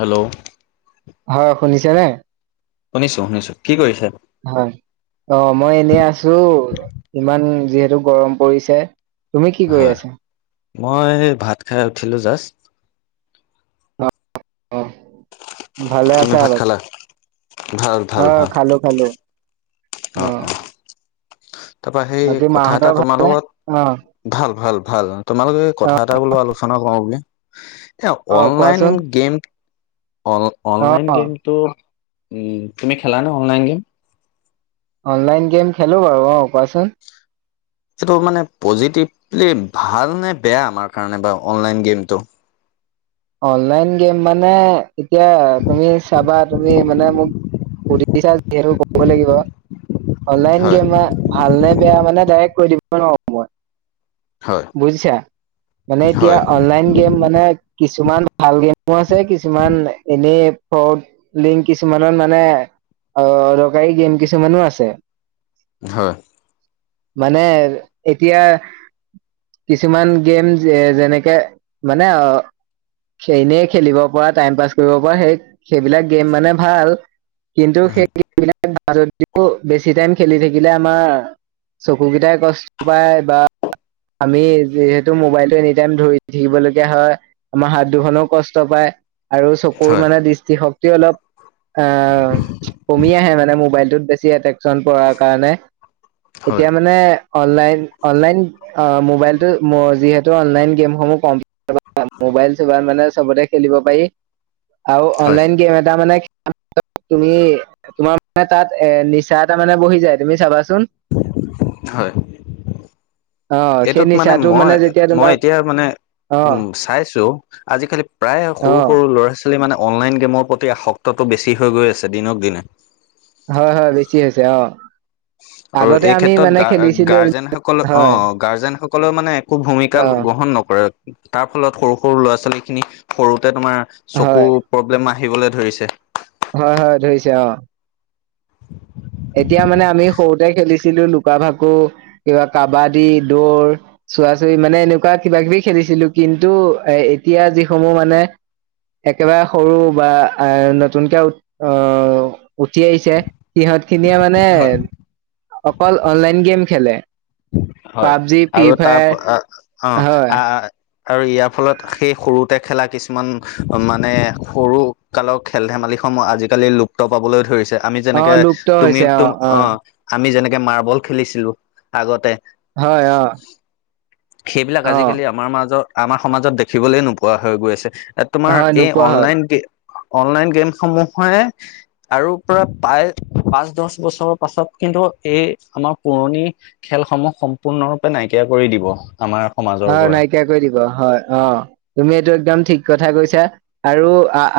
Hello, হয়, শুনিছা নে? শুনিছোঁ, শুনিছো। কি কৰিছে? হয়, অ, মই এনেই আছোঁ, ইমান যিহেতু গৰম পৰিছে। তুমি কি কৰি হয় আছা? মই সেই ভাত খাই উঠিলোঁ জাষ্ট। অ, ভালে তুমি আছা ভাত বাকি? খালা? ভাল। অ, ভাল ভাল খালোঁ, খালোঁ। অ, অ, তাৰপৰা সেই, বাকী কথা মাহঁতৰ এটা তোমাৰ ভালনে? অ লগত ভাল, ভাল, ভাল, তোমালোকে অ কথা এটা বোলো আলোচনা কৰো বুলি। এ, অ অনলাইন কোৱাচোন গেম, অ অনলাইন গেম ত, তুমি খেলানো অনলাইন গেম? অনলাইন গেম খেলো বাৰু, অ, কোৱাচোন। এইটো মানে পজিটিভলি ভাল নে বেয়া, আমাৰ কাৰণে বা অনলাইন গেমটো? অনলাইন গেম মানে, এতিয়া তুমি চাবা তুমি মানে মোক সুধিছা যিহেতু ক'ব লাগিব, অনলাইন হয় গেম বা ভাল নে বেয়া, মানে ডাইৰেক্ট কৈ দিব নোৱাৰো মই। হয় বুজিছা, মানে এতিয়া হয় অনলাইন গেম মানে কিছুমান ভাল গেমো আছে, কিছুমান এনে ফ্ৰদ লিংক কিছুমানৰ মানে, অদৰকাৰী গেম কিছুমানো আছে। হয়। মানে এতিয়া কিছুমান গেম যে, যেনেকে মানে অ, এনেই খেলিব পৰা, টাইম পাছ কৰিব পৰা, সেই সেইবিলাক গেম মানে ভাল। কিন্তু সেইবিলাক যদিও, বেছি টাইম খেলি থাকিলে আমাৰ চকু কেইটাই কষ্ট পায় বা আমি যিহেতু মোবাইলটো এনি টাইম ধৰি থাকিবলগীয়া হয়। আমাৰ হাত দুখনও কষ্ট পায় আৰু হয় চকুৰ হয় মানে দৃষ্টিশক্তি অলপ আহ, কমি আহে মানে মোবাইলটোত বেছি এট্ৰেকচন পৰাৰ কাৰণে। হয় এতিয়া মানে অনলাইন, অনলাইন অ, মোবাইলটো যিহেতু অনলাইন গেমসমূহ কম মোবাইল-চোবাই মানে সবতে খেলিব পাৰি, আৰু হয় অনলাইন গেম এটা মানে তুমি তোমাৰ মানে তাত এ, নিচা এটা মানে বহি যায়, তুমি চাবাচোন। হয়। অ সেই এইটোত মানে, নিচাটো মই, যেতিয়া মই তোমাৰ এতিয়া মানে অ উ, চাইছো। আজিকালি প্ৰায় অ সৰু সৰু ল'ৰা ছা মানে অনলাইন গেমৰ প্ৰতি, আসক্তটো বেছি হৈ গৈ আছে, দিনক দিনে। হয়, হয়, বেছি হৈছে, অ, আৰু আগতে এই আমি ক্ষেত্ৰত মানে খেলিছিলো এইবিলাক- গা-গাৰ্জেনসকলৰ হয় অ, গাৰ্জেন সকলৰ মানে একো ভূমিকা অ গ্ৰহণ নকৰে। তাৰ ফলত সৰু সৰু ল'ৰা-ছোৱালী খিনি সৰুতে তোমাৰ চকু হয় প্ৰব্লেম আহিবলৈ ধৰিছে। হয়, হয়, ধৰিছে অ, এতিয়া মানে আমি সৰুতে খেলিছিলো, লুকা-ভাকু, কিবা কাবাদী, দৌৰ। চোৱা-চুই মানে এনেকুৱা কিবা কিবি খেলিছিলো, কিন্তু এতিয়া যিসমূহ মানে একেবাৰে সৰু বা আ নতুনকে আহ উঠি আহিছে সিহঁত খিনিয়ে মানে হয় অকল অনলাইন গেম খেলে হয় পাবজি ফ্ৰী আৰু তাৰ ফায়াৰ অ হয় আহ আৰু ইয়াৰ ফলত সেই সৰুতে খেলা কিছুমান মানে সৰু কালৰ খেল-ধেমালিসমূহ আজিকালি লুপ্ত পাবলৈ ধৰিছে আমি অ যেনেকে লুপ্ত তুমি হৈছে অ তম অ আহ আমি যেনেকে মাৰ্বল খেলিছিলো আগতে হয় অ সেইবিলাক অ আজিকালি আমাৰ মাজত আমাৰ সমাজত দেখিবলৈ নোপোৱা হৈ গৈ আছে। তোমাৰ হয় এই নোপোৱা হ'ল অনলাইন গেম অনলাইন গেম সমূহে আৰু পৰা প্ৰায় পাঁচ দহ বছৰৰ পাছত কিন্তু এই আমাৰ পুৰণি খেলসমূহ সম্পূৰ্ণৰূপে নাইকিয়া কৰি দিব, আমাৰ সমাজৰ অ পৰা নাইকিয়া কৰি দিব হয় অ তুমি এইটো একদম ঠিক কথা কৈছা। আৰু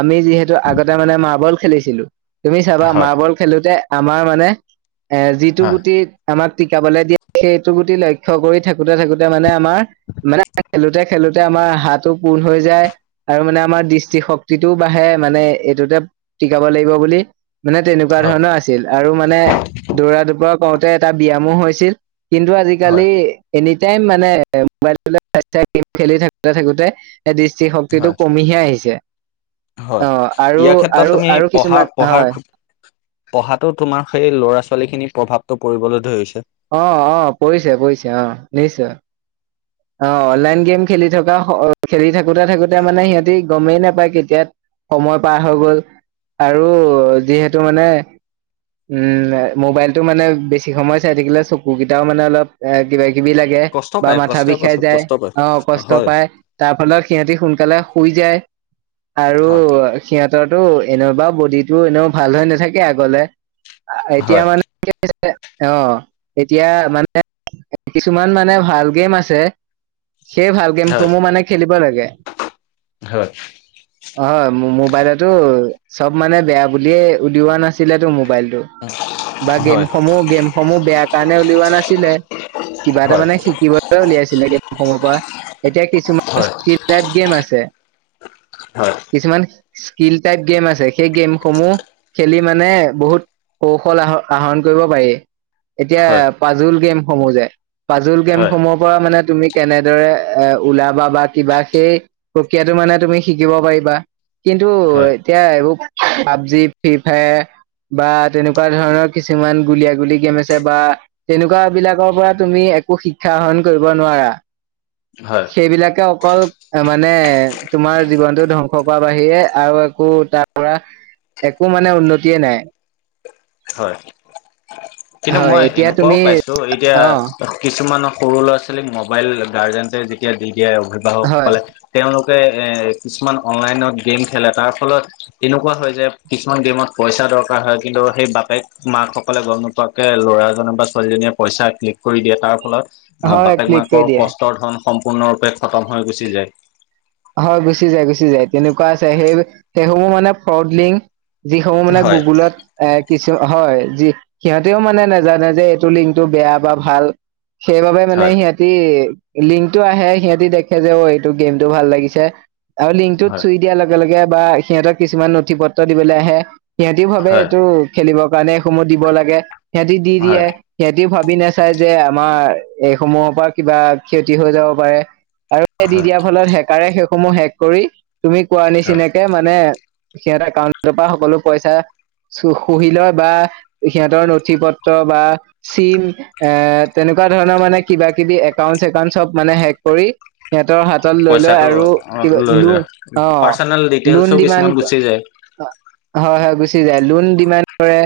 আমি যিহেতু আগতে মানে মাৰ্বল খেলিছিলো। তুমি চাবা হয় মাৰ্বল খেলোতে আমাৰ মানে এ যিটো হয় গুটি আমাক টিকাবলৈ দিয়ে সেইটো গুটি লক্ষয় কৰি থাকোতে থাকোতে মানে আমাৰ মানে খেলোতে খেলোতে আমাৰ হাঁতো পুণ হৈ যায় আৰু মানে আমাৰ দৃষ্টি শক্তিটোও বাঢ়ে মানে এইটোতে টিকাব লাগিব বুলি মানে তেনেকুৱা হয় ধৰণৰ আছিল আৰু মানে দৌৰা দুপৰা কৰওঁতে এটা ব্যায়ামো হৈছিল কিন্তু হয় আজিকালি এনিটাইম মানে মোবাইল গেম খেলি থাকোতে থাকোতে দৃষ্টি শক্তিটো হয় কমিহে আহিছে হয় অ আৰু ইয়াৰ ক্ষেত্ৰত আৰু তুমি আৰু পঢ়া কিছুমান পঢ়াৰ হয় পঢ়াতো তোমাৰ সেই ল'ৰা ছোৱালী খিনি প্ৰভাৱটো পৰিবলৈ ধৰিছে অ অ পৰিছে পৰিছে অ নিশ্চয় অ অনলাইন গেম খেলি থকা খেলি থাকোতে থাকোতে মানে সিহঁতি গমেই নাপায় কেতিয়াত সময় পাৰ হৈ গ'ল আৰু যিহেতু মানে উম মোবাইলতটো মানে বেছি সময় চাই থাকিলে চকু কেইটাও মানে অলপ কিবা কিবি লাগে গে কষ্ট বা পায় মাথা কষ্ট বিষ বিষাই পাছত যায় কষ্ট পায় আহ কষ্ট হয় পায় তাৰ ফলত সিহঁতি সোনকালে শুই যায় আৰু হয় সিহঁতৰতো এনেই বা বডিটো এনেও ভাল হৈ নাথাকে আগলৈ এতিয়া হয় মানে অ এতিয়া মানে কিছুমান মানে ভাল গেম আছে সেই ভাল হয় গেমসমূহ মানে খেলিব লাগে হয় হয় মো মোবাইলতটো চব মানে বেয়া বুলিয়ে উলিওৱা নাছিলেতো মোবাইলটো বা হয় হয় গেমসমূহ গেমসমূহ বেয়া কাৰণে উলিওৱা নাছিলে কিবা এটা হয় মানে শিকিবলৈ উলিয়াইছিলে সৰু পৰা এতিয়া কিছুমান হয় স্কুপ তেপ গেম আছে হয় কিছুমান স্কিল টাইপ গেম আছে সেই গেমসমূহ খেলি মানে বহুত কৌশল আহ আহৰণ কৰিব পাৰি এতিয়া হয় পাজুল গেমসমূহ যে পাজুল হয় গেমসমূহৰ পৰা মানে তুমি কেনেদৰে এ ওলাবা বা কিবা সেই প্ৰক্ৰিয়াটো মানে তুমি শিকিব পাৰিবা কিন্তু এতিয়া এইবোৰ পাবজি ফ্ৰী ফায়াৰ বা তেনেকুৱা ধৰণৰ কিছুমান গুলীয়াাগুলী গেম আছে বা তেনেকুৱা বিলাকৰ পৰা তুমি একো শিক্ষা আহৰণ কৰিব নোৱাৰা। হয়। সেইবিলাকে অকল মানে তোমাৰ জীৱনতো ধ্বংস কৰা বাহিৰে আৰু একো তাৰ ধৰা একো মানে উন্নতিয়ে নাই। হয়। কিন্তু হয় মই এতিয়া এনেকুৱাও তুমি পাইছো এতিয়া অ কিছুমান সৰু ল'ৰা ছোৱালীক মোবাইল গাৰ্জেনটে যেতিয়া দি দিয়ে অভিভাৱক হয় সকলে তেওঁলোকে এই কিছুমান অনলাইনত গেম খেলে তাৰ ফলত এনেকুৱা হয় যায় কিছুমান গেমত পইচা দৰকাৰ হয় কিন্তু সেই বাপেক মাক সকলে গম ঘপকে ল'ৰাজনে বা ছোৱালীজনীয়ে পইচা ক্লিক কৰি দিয়ে তাৰ ফলত হয় বাপেক ক্লিক কৰি মাকৰ দিয়ে কষ্ট ৰ ধন সম্পূৰ্ণৰূপে খতম হৈ গুচি যায়। হয় গুচি যায় গুচি যায় তেনেকুৱা আছে সেই সেইসমূহ মানে ফ্ৰড লিংক যিসমূহ মানে হয় গুগুলত এ কিছু হয় যি সিহঁতেও মানে নাজানে যে এইটো লিংকটো বেয়া বা ভাল। সেইবাবে মানে সিহঁতি লিংকটো আহে সিহঁতি দেখে যে অ এইটো গেমতটো ভাল লাগে। লাগিছে আৰু লিংক টোত হয় চুই দিয়াৰ লগে লগে বা সিহঁতক কিছুমান নথি পত্ৰ দিবলৈ আহে। সিহঁতিও ভাবে হয় এইটো খেলিবৰ কাৰণে এইসমূহ দিব লাগে সিহঁতি দি হয় দিয়ে। সিহঁতিও ভাবি নাচাই যে আমাৰ এইসমূহৰ পৰা কিবা ক্ষতি হৈ যাব পাৰে। আৰু দি হয় দিয়াৰ ফলত হেকাৰে সেইসমূহ হেক কৰি তুমি কোৱাৰ হয় নিচিনাকে মানে সিহঁতৰ একাউণ্টৰ পৰা সকলো পইচা সুহিলয় বা সিহঁতৰ নথি পত্ৰ বা চিম এ তেনেকুৱা ধৰণৰ মানে কিবা কিবি একাউন্ট একাউন্ট চব মানে হেক কৰি সিহঁতৰ হাতত লৈ লয় পইচাটো আৰু কিবা লৈ লো লয় অ' পাৰ্চনেল ডিটেইলছো লোন ডিমান- কিছুমান গুচি যায় হয় হয় গুচি যায়। লোন ডিমান কৰে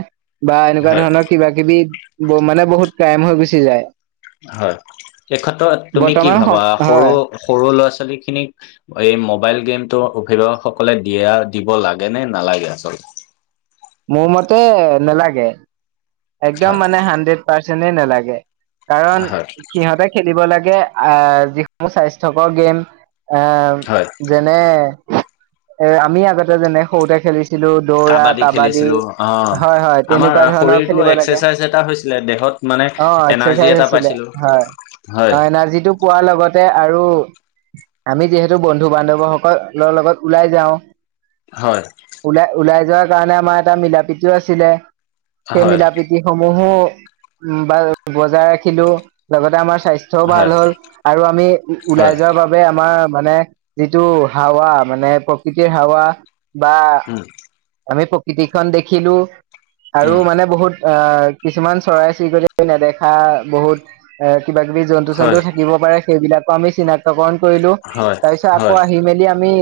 বা এনেকুৱা হয় ধৰণৰ কিবা কিবা কিবি মানে বহুত ক্ৰাইম হৈ গুচি যায়। হয় এই ক্ষেত্ৰত তুমি কি বৰ্তমান ভাবা সম- সৰু, হয় সৰু ল'ৰা ছোৱালী খিনিক এই মোবাইল গেমতটো অভিভাৱকসকলে দিয়া দিব লাগে নে নালাগে আচলতে? মোৰ মতে নালাগে। একদম হয় মানে হাড্ৰেড পাৰ্চেণ্টে নালাগে কাৰণ হয় সিহঁতে খেলিব লাগে আহ যিসমূহ স্বাস্থ্যকৰ গেম, এ হয়। যেনে এ আমি আগতে যেনে সৰুতে খেলিছিলোঁ। দৌৰা কাবাডী খেলিছিলো অ হয় হয় আমাৰ তেনেকুৱা ধৰণৰ শৰীৰটো খেলিব লাগে। এক্সাৰচাইজ এটা হৈছিলে দেহত মানে অ' এনাৰ্জি এক্সাৰচাইজ এটা আছিলে পাইছিলো হয়। হয় এনাৰ্জীটো পোৱাৰ লগতে আৰু আমি যিহেতু বন্ধু বান্ধৱসকলৰ লগত ওলাই যাও। হয়। ওলাই, ওলাই যোৱাৰ কাৰণে আমাৰ এটা মিলা প্ৰীতিও আছিলে। সেই হয় মিলা প্ৰীতিসমূহো বজাই ৰাখিলোঁ। লগতে আমাৰ স্বাস্থ্য স্বাস্থ্য হয় ভাল হ'ল। আৰু আমি হয় ওলাই যোৱাৰ বাবে বাবে আমাৰ মানে যিটো হাৱা মানে প্ৰকৃতিৰ হাৱা বা উম। আমি প্ৰকৃতিখন দেখিলোঁ আৰু উম মানে বহুত অ' কিছুমান চৰাই চিৰিকটি নেদেখা বহুত কিবা কিবি জন্তু হয় চন্তু থাকে। দিব পাৰে সেইবিলাকো আমি চিনাক্তকৰণ কৰিলোঁ। হয় তাৰ পিছত হয় আকৌ আহি মেলি আমি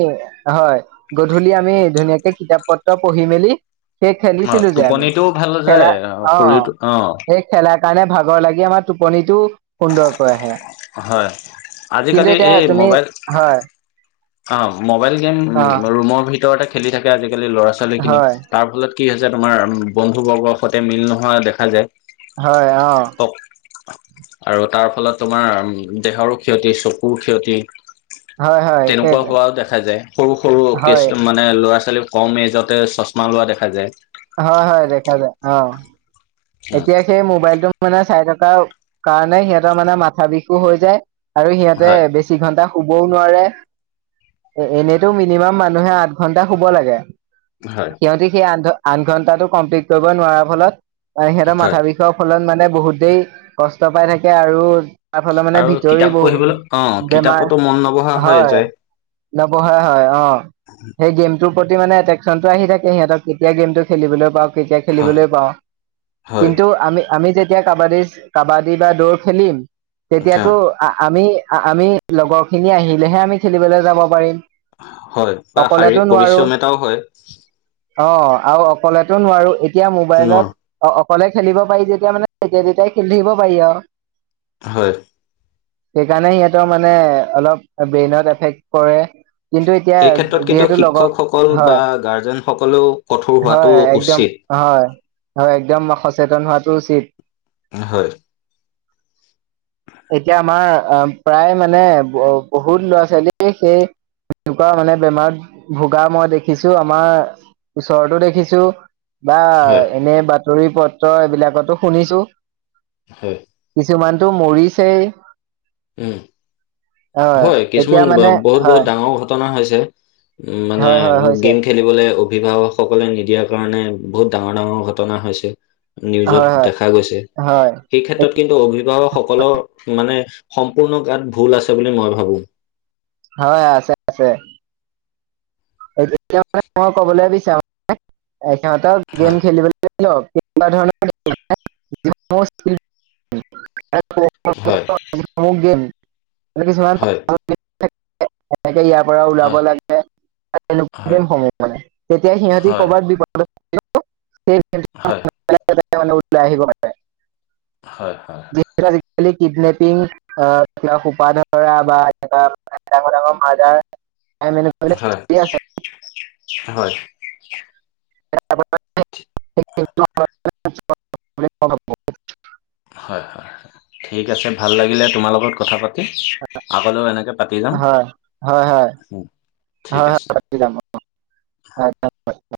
হয় গধূলি আমি ধুনীয়াকে কিতাপ পত্ৰ পঢ়ি মেলি। সেই অ খেলিছিলো যে আমি টোপনিটোও ভাল যায় খেলা অঁ শৰীৰটো অ সেই খেলাৰ কাৰণে ভাগৰ লাগি আমাৰ টোপনিটো সুন্দৰকৈ আহে। হয় কিন্তু আজিকালি এতিয়া এই তুমি মোবাইল হয়। অ' মোবাইল গেম অ ৰুমৰ ভিতৰতে খেলি থাকে আজিকালি ল'ৰা ছোৱালী খিনি হয় তাৰ ফলত কি হৈছে তোমাৰ বন্ধু বৰ্গৰ সৈতে মিল নোহোৱা দেখা যায়। হয় অ'। আৰু তাৰ ফলত তোমাৰ দেহৰো ক্ষতি চকুৰ ক্ষতি। হয় হয় তেনেকুৱা সেইটোৱে হোৱাও দেখা যায় সৰু সৰু হয় কেছ মা নে ল'ৰা ছোৱালী কম এজতে চশমা লোৱা দেখা যায়। হয় হয় দেখা যায় অঁ এতিয়া সেই মোবাইলটো মানে চাই থকাৰ কাৰণে সিহঁতৰ মানে মাথা বিষো হৈ যায় আৰু সিহঁতে হয় বে ছি ঘণ্টা ঘন্টা শুবও নোৱাৰে। এ এনেইতো মিনিমাম মানুহে আঠ ঘন্টা শুব লাগে। হয় সিহঁতি সেই আঠ আঠ ঘন্টাটো কমপ্লিট কৰিব নোৱাৰাৰ ফলত আহ' সিহঁতৰ হয় মাথা বিষ ৰ ফলত মানে বহুতেই কষ্ট পাই থাকে। আৰু তাৰ ফালে মানে আৰু ভিতৰি কিতাপ বহু পঢ়িবলৈ অ বেমাৰ কিতাপতো মন নবহা হৈ হয়। যায় নবহে হয় অঁ, সেই গেমটোৰ প্ৰতি মানে এট্ৰেকশচনটো আহি থাকে সিহঁতক কেতিয়া গেমটো খেলিবলৈ পাওঁ কেতিয়া হয় খেলিবলৈ পাওঁ। হয় কিন্তু আমি আমি যেতিয়া কাবাডী, কাবাডী বা দৌৰ খেলিম তেতিয়াতো হয় আমি, আমি লগৰখিনি আহিলেহে আমি খেলিবলৈ যাব পাৰিম। হয় বা অকলেতো শাৰীৰিক নোৱাৰো পৰিশ্ৰম এটাও হয়। অ' আৰু অকলেতো নোৱাৰোঁ এতিয়া ন মোবাইলত অ' অকলে খেলিব পাৰি যেতিয়া মানে তেতিয়াই তেতিয়াই খেলি থাকিব পাৰি আৰু। হয়। সেইকাৰণে সিহঁতৰ মানে অলপ ব্ৰেইনত এফেক্ট কৰে। কিন্তু এতিয়া এই ক্ষেত্ৰত কিন্তু যিহেতু লগৰ শিক্ষকসকল বা হয় গাৰ্জেনসকলেও কঠোৰ হোৱাটো হয় একদম উচিত। হয় হয়, একদম সচেতন হোৱাটো উচিত। হয় এতিয়া আমাৰ আহ প্ৰায় মানে বহুত ল'ৰা ছোৱালী সেই এনেকুৱা মানে বেমাৰত ভোগা মই দেখিছো আমাৰ ওচৰতো দেখিছো বা হয়, এনে বাতৰি পত্ৰ এইবিলাকতো শুনিছো। হয় কিছুমানতো মৰিছেই উম হয় এতিয়া কিছুমান মানে বহুত বহুত হয় ডাঙৰ ঘটনা হৈছে উম মানে হয় হয় হৈছে গেম খেলিবলে অভিভাৱক সকলে নিদিয়াৰ কাৰণে বহুত ডাঙৰ ডাঙৰ ঘটনা হৈছে। নিউজত হয় হয় দেখা গৈছে। হয় সেই ক্ষেত্ৰত কিন্তু অভিভাৱক সকলৰ মানে সম্পূৰ্ণ গাত ভুল আছে বুলি মই ভাবো। হয় আছে আছে। তেতিয়া মানে মই কবলৈ বিচাৰো সিহঁতৰ হয়, গেম খেলিবলৈ [unintelligible] এনেকুৱা ধৰণৰ [unintelligible] [unintelligible] কেনেকে হয়, হয়, ইয়াৰ পৰা ওলাব লাগে। হয়, তেনেকুৱা সমূহ মানে তেতিয়া সিহঁতে হয়, কৰবাত বিপদত [unintelligible] হয়, হয়, লাহে লাহে উলাই আহিব পাৰে। হয় হয়। যি আজিকালি কিডনেপিং আহ কিবা সোপা ধৰা, বা এনেকুৱা ডাঙৰ ডাঙৰ মাৰ্ডাৰ মাৰি মেলি হয় হয়। [inaudible] হয় হয় ঠিক আছে, ভাল লাগিলে তোমাৰ লগত কথা পা তি আগলৈও এনেকৈ পাতি যাম, হয় হয় হয় উম ঠিক আছে। [inaudible]